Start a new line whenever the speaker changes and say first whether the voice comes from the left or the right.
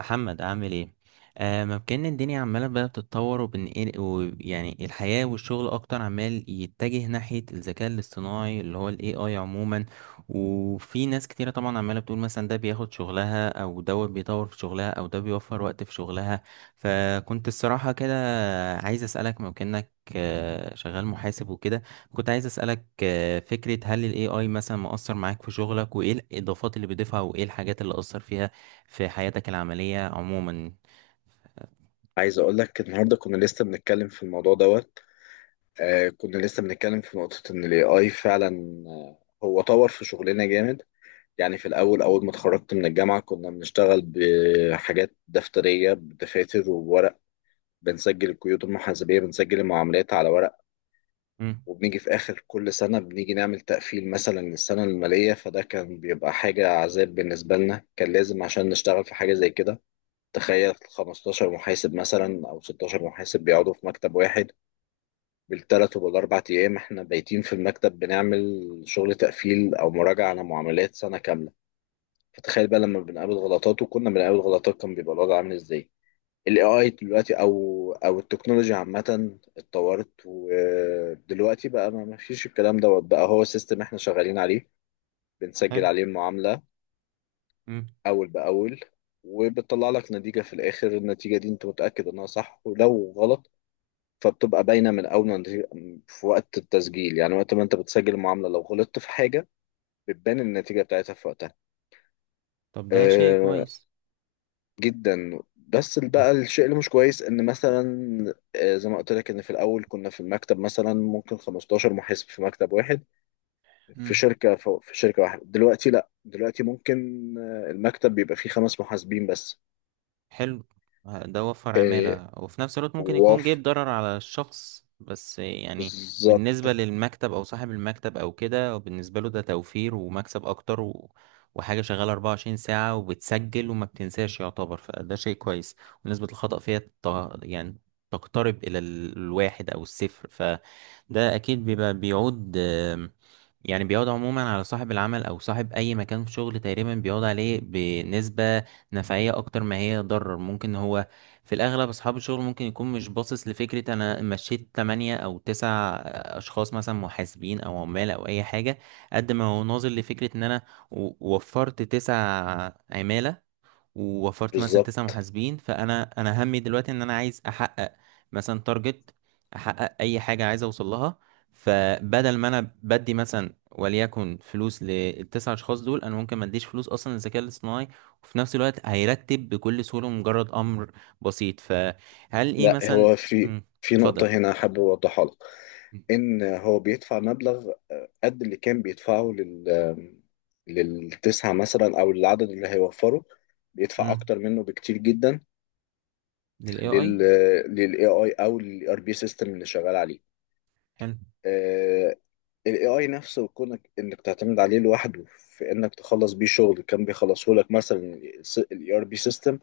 right: محمد عامل ايه؟ ممكن الدنيا عماله بقى بتتطور وبنقل، ويعني الحياه والشغل اكتر عمال يتجه ناحيه الذكاء الاصطناعي اللي هو الاي اي، عموما. وفي ناس كتيره طبعا عماله بتقول مثلا ده بياخد شغلها، او دوت بيطور في شغلها، او ده بيوفر وقت في شغلها. فكنت الصراحه كده عايز اسالك، ممكنك، شغال محاسب وكده. كنت عايز اسالك فكره هل الاي اي مثلا مؤثر معاك في شغلك، وايه الاضافات اللي بيضيفها، وايه الحاجات اللي اثر فيها في حياتك العملية عموما؟
left: عايز اقول لك النهارده كنا لسه بنتكلم في الموضوع دوت. كنا لسه بنتكلم في نقطة ان الاي اي فعلا. آه، هو طور في شغلنا جامد. يعني في الاول اول ما اتخرجت من الجامعة كنا بنشتغل بحاجات دفترية بدفاتر وورق. بنسجل القيود المحاسبية، بنسجل المعاملات على ورق.
right: مم.
left: وبنيجي في اخر كل سنة بنيجي نعمل تقفيل مثلا للسنة المالية، فده كان بيبقى حاجة عذاب بالنسبة لنا، كان لازم عشان نشتغل في حاجة زي كده. تخيل 15 محاسب مثلا او 16 محاسب بيقعدوا في مكتب واحد. بالثلاث وبالاربع ايام احنا بايتين في المكتب بنعمل شغل تقفيل او مراجعه على معاملات سنه كامله. فتخيل بقى لما بنقابل غلطات، وكنا بنقابل غلطات، كان بيبقى الوضع عامل ازاي. الاي اي دلوقتي او التكنولوجيا عامه اتطورت، ودلوقتي بقى ما فيش الكلام دوت، بقى هو سيستم احنا شغالين عليه. بنسجل
right: حلو.
left: عليه المعامله
right: مم.
left: اول باول. وبتطلع لك نتيجه في الاخر، النتيجه دي انت متاكد انها صح ولو غلط. فبتبقى باينه من اول ما في وقت التسجيل، يعني وقت ما انت بتسجل المعامله لو غلطت في حاجه بتبان النتيجه بتاعتها في وقتها.
right: طب ده شيء
left: آه
right: كويس.
left: جدا، بس
right: مم.
left: بقى الشيء اللي مش كويس ان مثلا، زي ما قلت لك ان في الاول كنا في المكتب مثلا ممكن 15 محاسب في مكتب واحد في
right: مم.
left: شركه، في شركه واحده دلوقتي. لا، دلوقتي ممكن المكتب بيبقى فيه خمس محاسبين بس.
right: حلو. ده وفر
left: آه،
right: عمالة، وفي نفس الوقت ممكن يكون
left: واف،
right: جايب ضرر على الشخص، بس يعني. بالنسبة
left: بالظبط.
right: للمكتب أو صاحب المكتب أو كده، بالنسبة له ده توفير ومكسب أكتر، وحاجة شغالة 24 ساعة وبتسجل وما بتنساش يعتبر، فده شيء كويس. ونسبة الخطأ فيها يعني تقترب إلى الواحد أو الصفر، فده أكيد بيبقى بيعود يعني بيعود عموما على صاحب العمل أو صاحب أي مكان في شغل، تقريبا بيعود عليه بنسبة نفعية أكتر ما هي ضرر. ممكن هو في الأغلب أصحاب الشغل ممكن يكون مش باصص لفكرة أنا مشيت 8 أو 9 أشخاص مثلا، محاسبين أو عمال أو أي حاجة، قد ما هو ناظر لفكرة إن أنا وفرت 9 عمالة، ووفرت مثلا تسع
left: بالظبط،
right: محاسبين فانا همي دلوقتي ان انا عايز احقق مثلا تارجت، احقق اي حاجه عايز اوصل لها. فبدل ما انا بدي مثلا وليكن فلوس للتسع اشخاص دول، انا ممكن ما اديش فلوس اصلا للذكاء الاصطناعي، وفي نفس الوقت هيرتب بكل سهوله مجرد امر بسيط. فهل ايه
left: لا،
right: مثلا.
left: هو في
right: مم،
left: في
right: اتفضل
left: نقطة
right: اتفضل.
left: هنا حابب أوضحها لك. ان هو بيدفع مبلغ قد اللي كان بيدفعه للتسعة مثلا او العدد اللي هيوفره. بيدفع
right: امم.
left: اكتر منه بكتير جدا
right: للاي اي.
left: لل للاي اي او للاي ار بي سيستم اللي شغال عليه.
right: حلو.
left: الاي اي نفسه، كونك انك تعتمد عليه لوحده في انك تخلص بيه شغل كان بيخلصه لك مثلا الاي ار بي سيستم،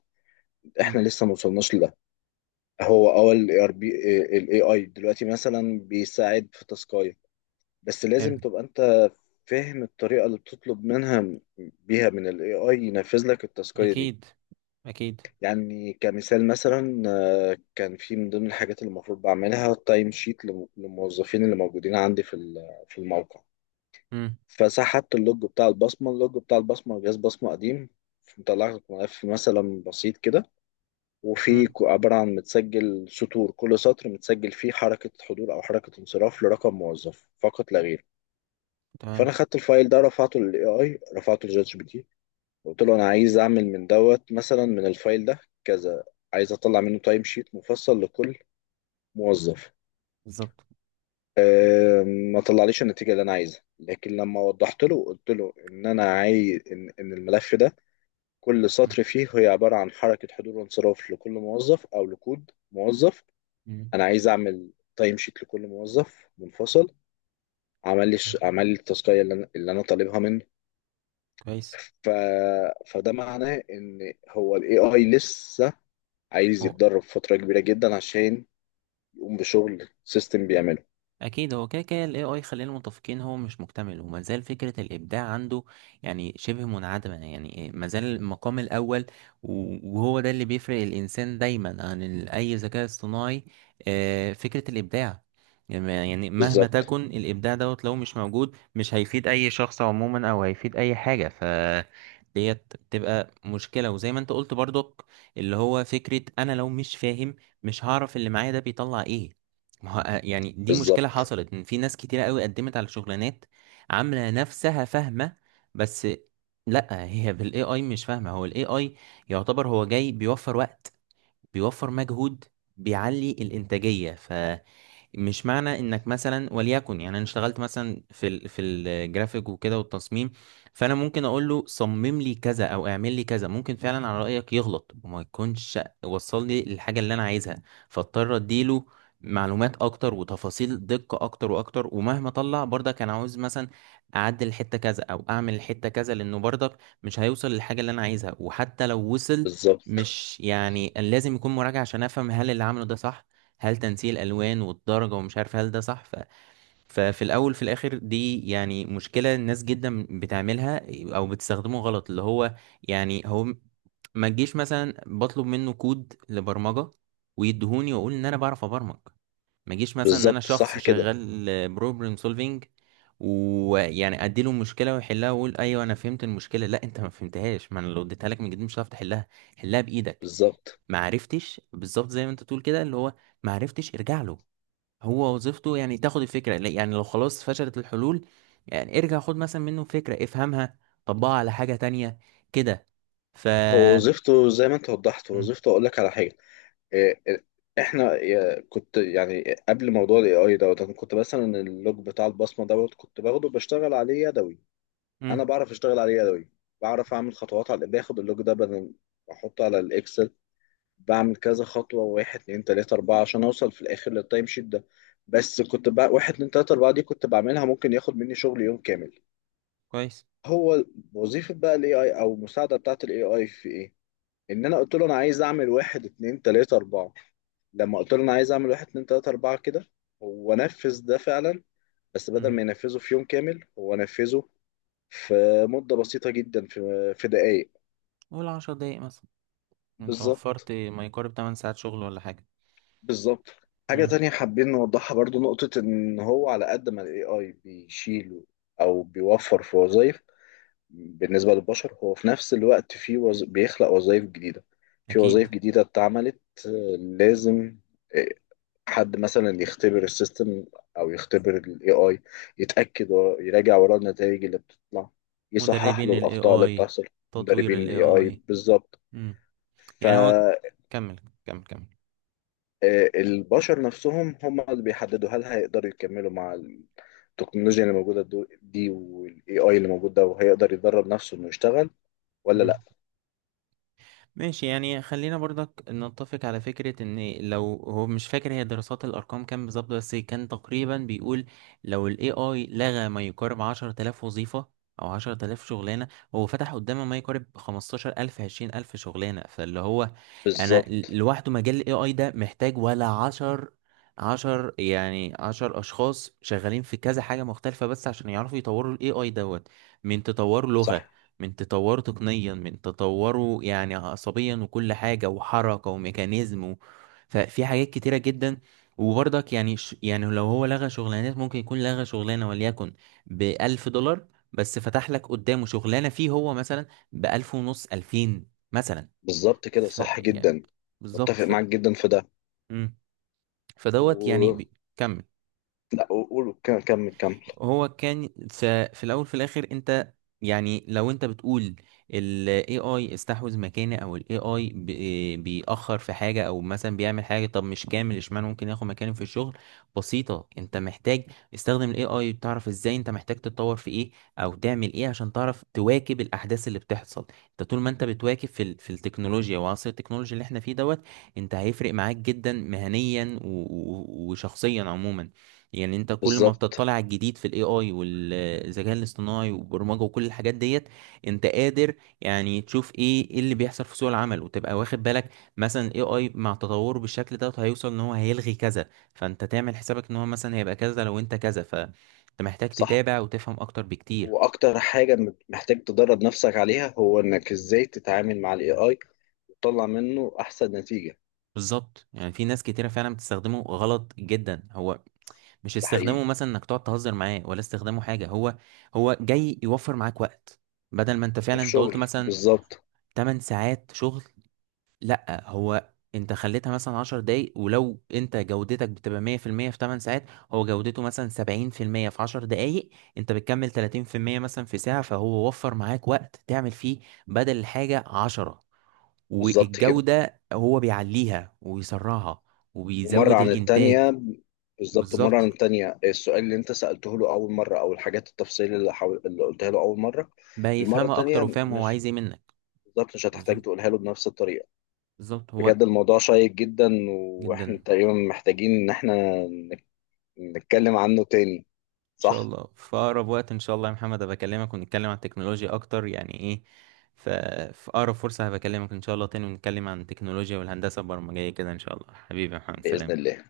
right: امم.
left: احنا لسه ما وصلناش لده. هو اول الاي ار بي، الاي اي دلوقتي مثلا بيساعد في تاسكايه، بس لازم
right: حلو.
left: تبقى انت فاهم الطريقة اللي بتطلب بيها من ال AI ينفذ لك التاسكية دي.
right: اكيد اكيد.
left: يعني كمثال مثلا، كان في من ضمن الحاجات اللي المفروض بعملها تايم شيت للموظفين اللي موجودين عندي في في الموقع.
right: امم.
left: فسحبت اللوج بتاع البصمة، اللوج بتاع البصمة جهاز بصمة قديم، مطلع لك ملف مثلا بسيط كده.
right: امم.
left: عبارة عن متسجل سطور، كل سطر متسجل فيه حركة حضور أو حركة انصراف لرقم موظف فقط لا غير. فانا
right: تمام.
left: خدت الفايل ده رفعته للاي اي، رفعته لجات جي بي تي. قلت له انا عايز اعمل من دوت مثلا من الفايل ده كذا، عايز اطلع منه تايم شيت مفصل لكل موظف.
right: بالظبط.
left: أه، ما طلعليش النتيجه اللي انا عايزها، لكن لما وضحت له، قلت له انا عايز إن الملف ده كل سطر فيه هي عباره عن حركه حضور وانصراف لكل موظف او لكود موظف.
right: امم.
left: انا عايز اعمل تايم شيت لكل موظف منفصل. عمل لي التاسكيه اللي انا طالبها منه.
right: كويس.
left: ف... فده معناه ان هو الاي اي لسه عايز
right: هو.
left: يتدرب فترة كبيرة جدا عشان يقوم بشغل سيستم بيعمله.
right: اكيد هو كده كده الاي اي، خلينا متفقين هو مش مكتمل، وما زال فكره الابداع عنده يعني شبه منعدمه، يعني ما زال المقام الاول وهو ده اللي بيفرق الانسان دايما عن ال- اي ذكاء اصطناعي. فكره الابداع يعني مهما
left: بالظبط،
right: تكن، الابداع دوت لو مش موجود مش هيفيد اي شخص عموما، او هيفيد اي حاجه. ف ديت تبقى مشكلة، وزي ما انت قلت برضك اللي هو فكرة انا لو مش فاهم مش هعرف اللي معايا ده بيطلع ايه. ما هو يعني دي مشكلة
left: بالظبط،
right: حصلت، ان في ناس كتيرة قوي قدمت على شغلانات عاملة نفسها فاهمة، بس لا، هي بالاي اي مش فاهمة. هو الاي اي يعتبر هو جاي بيوفر وقت، بيوفر مجهود، بيعلي الانتاجية. مش معنى انك مثلا وليكن، يعني انا اشتغلت مثلا في الجرافيك وكده والتصميم، فانا ممكن اقول له صمم لي كذا او اعمل لي كذا، ممكن فعلا على رايك يغلط وما يكونش وصل لي الحاجه اللي انا عايزها، فاضطر اديله معلومات اكتر وتفاصيل دقه اكتر واكتر. ومهما طلع برضك كان عاوز مثلا اعدل حته كذا او اعمل الحته كذا، لانه برضك مش هيوصل للحاجه اللي انا عايزها. وحتى لو وصل
left: بالظبط،
right: مش يعني، لازم يكون مراجعه عشان افهم هل اللي عمله ده صح، هل تنسيق الالوان والدرجه ومش عارف هل ده صح. ففي الاول في الاخر دي يعني مشكله الناس جدا بتعملها، او بتستخدمه غلط. اللي هو يعني هو ما تجيش مثلا بطلب منه كود لبرمجه ويدهوني، واقول ان انا بعرف ابرمج. ما جيش مثلا ان انا
left: بالظبط،
right: شخص
left: صح كده،
right: شغال بروبلم سولفينج ويعني اديله مشكله ويحلها واقول ايوه انا فهمت المشكله. لا، انت ما فهمتهاش، ما انا لو اديتها لك من جديد مش هتعرف تحلها. حلها بايدك.
left: بالظبط.
right: ما عرفتش بالظبط زي ما انت تقول كده اللي هو ما عرفتش ارجع له. هو وظيفته يعني تاخد الفكرة، يعني لو خلاص فشلت الحلول يعني ارجع خد مثلا منه فكرة افهمها، طبقها على حاجة تانية كده. ف
left: هو وظيفته زي ما انت وضحت، هو
right: مم.
left: وظيفته اقول لك على حاجة. إيه، إيه، احنا كنت يعني قبل موضوع الاي اي دوت، انا كنت مثلا اللوج بتاع البصمة دوت كنت باخده بشتغل عليه يدوي. انا
right: مم.
left: بعرف اشتغل عليه يدوي، بعرف اعمل خطوات على باخد اللوج ده بدل، احطه على الاكسل. بعمل كذا خطوة واحد اتنين تلاتة أربعة عشان أوصل في الآخر للتايم شيت ده. بس كنت بقى واحد اتنين تلاتة أربعة دي كنت بعملها ممكن ياخد مني شغل يوم كامل.
right: كويس.
left: هو وظيفة بقى ال AI أو المساعدة بتاعة ال AI في إيه؟ إن أنا قلت له أنا عايز أعمل واحد اتنين تلاتة أربعة. لما قلت له أنا عايز أعمل واحد اتنين تلاتة أربعة كده، هو نفذ ده فعلا. بس بدل
right: مم.
left: ما ينفذه في يوم كامل، هو نفذه في مدة بسيطة جدا، في دقايق.
right: قول 10 دقايق مثلا. انت
left: بالظبط،
right: وفرت ما يقارب 8 ساعات شغل ولا حاجة.
left: بالظبط. حاجة
right: مم.
left: تانية حابين نوضحها برضو، نقطة إن هو على قد ما ال AI بيشيل أو بيوفر في وظائف بالنسبة للبشر، هو في نفس الوقت بيخلق وظائف جديدة. في
right: اكيد.
left: وظائف جديدة اتعملت. آه، لازم آه، حد مثلا يختبر السيستم، أو يختبر ال AI، يتأكد ويراجع وراه النتائج اللي بتطلع، يصحح
right: مدربين
left: له
right: ال
left: الأخطاء اللي
right: AI،
left: بتحصل.
right: تطوير
left: مدربين
right: ال
left: ال AI،
right: AI.
left: بالظبط.
right: مم.
left: ف
right: يعني هو. كمل كمل كمل.
left: البشر نفسهم هم اللي بيحددوا هل هيقدروا يكملوا مع التكنولوجيا اللي موجودة دي، والاي اي اللي موجود ده، وهيقدر يدرب نفسه انه يشتغل ولا لا.
right: مم. ماشي يعني خلينا برضك نتفق على فكرة ان لو، هو مش فاكر هي دراسات الارقام كام بالظبط، بس كان تقريبا بيقول لو ال AI لغى ما يقارب 10,000 وظيفة او 10,000 شغلانة، هو فتح قدامه ما يقارب 15,000 20,000 شغلانة. فاللي هو انا
left: بالظبط،
right: لوحده مجال ال AI ده محتاج ولا 10، 10، يعني 10 اشخاص شغالين في كذا حاجة مختلفة بس عشان يعرفوا يطوروا ال AI دوت، من تطور
left: صح،
right: لغة، من تطوره تقنيا، من تطوره يعني عصبيا وكل حاجة وحركة وميكانيزم ففي حاجات كتيرة جدا. وبرضك يعني يعني لو هو لغى شغلانات ممكن يكون لغى شغلانة وليكن ب1000 دولار، بس فتح لك قدامه شغلانة فيه هو مثلا ب1500، 2000 مثلا.
left: بالظبط كده، صح
right: يعني
left: جدا،
right: بالظبط.
left: متفق معاك جدا في ده.
right: مم. فدوت يعني
left: و...
right: كمل.
left: لا، قول كمل كمل.
right: هو كان في الاول في الاخر انت، يعني لو انت بتقول ال AI استحوذ مكاني، او ال AI بيأخر في حاجة، او مثلا بيعمل حاجة طب مش كامل اشمعنى ممكن ياخد مكاني في الشغل. بسيطة، انت محتاج استخدم ال AI، تعرف ازاي انت محتاج تتطور في ايه او تعمل ايه عشان تعرف تواكب الاحداث اللي بتحصل. انت طول ما انت بتواكب في التكنولوجيا وعصر التكنولوجيا اللي احنا فيه دوت، انت هيفرق معاك جدا مهنيا وشخصيا عموما. يعني انت كل ما
left: بالظبط،
right: بتطلع على الجديد في الاي اي والذكاء الاصطناعي والبرمجه وكل الحاجات ديت، انت قادر يعني تشوف ايه اللي بيحصل في سوق العمل وتبقى واخد بالك مثلا الاي اي مع تطوره بالشكل دوت هيوصل ان هو هيلغي كذا، فانت تعمل حسابك ان هو مثلا هيبقى كذا لو انت كذا. فانت محتاج
left: صح.
right: تتابع وتفهم اكتر بكتير.
left: واكتر حاجة محتاج تدرب نفسك عليها هو انك ازاي تتعامل مع الاي اي، وتطلع منه احسن نتيجة.
right: بالظبط يعني في ناس كتيرة فعلا بتستخدمه غلط جدا، هو مش
left: ده
right: استخدامه
left: حقيقي.
right: مثلا انك تقعد تهزر معاه، ولا استخدامه حاجة، هو جاي يوفر معاك وقت. بدل ما انت فعلا
left: وفي
right: انت قلت
left: شغل
right: مثلا
left: بالظبط.
right: 8 ساعات شغل، لا، هو انت خليتها مثلا 10 دقايق. ولو انت جودتك بتبقى 100% في 8 ساعات، هو جودته مثلا 70% في 10 دقايق، انت بتكمل 30% مثلا في ساعة، فهو وفر معاك وقت تعمل فيه بدل الحاجة 10،
left: بالظبط كده.
right: والجودة هو بيعليها ويسرعها،
left: ومرة
right: وبيزود
left: عن
right: الانتاج.
left: التانية، بالظبط، مرة عن
right: بالظبط.
left: التانية السؤال اللي انت سألته له أول مرة أو الحاجات التفصيل اللي قلتها له أول مرة.
right: بقى
left: المرة
right: يفهمها اكتر
left: التانية
right: وفاهم هو
left: مش،
right: عايز ايه منك.
left: بالظبط مش هتحتاج
right: بالظبط.
left: تقولها له بنفس الطريقة.
right: بالظبط. هو.
left: بجد الموضوع شيق جدا، وإحنا
right: جدا.
left: تقريبا محتاجين إن إحنا نك- نتكلم عنه تاني.
right: ان شاء
left: صح؟
right: الله في اقرب وقت ان شاء الله يا محمد بكلمك ونتكلم عن التكنولوجيا اكتر يعني ايه. ف- في اقرب فرصة هبكلمك ان شاء الله تاني ونتكلم عن التكنولوجيا والهندسة البرمجية كده. ان شاء الله حبيبي يا محمد،
left: بإذن
right: سلام.
left: الله.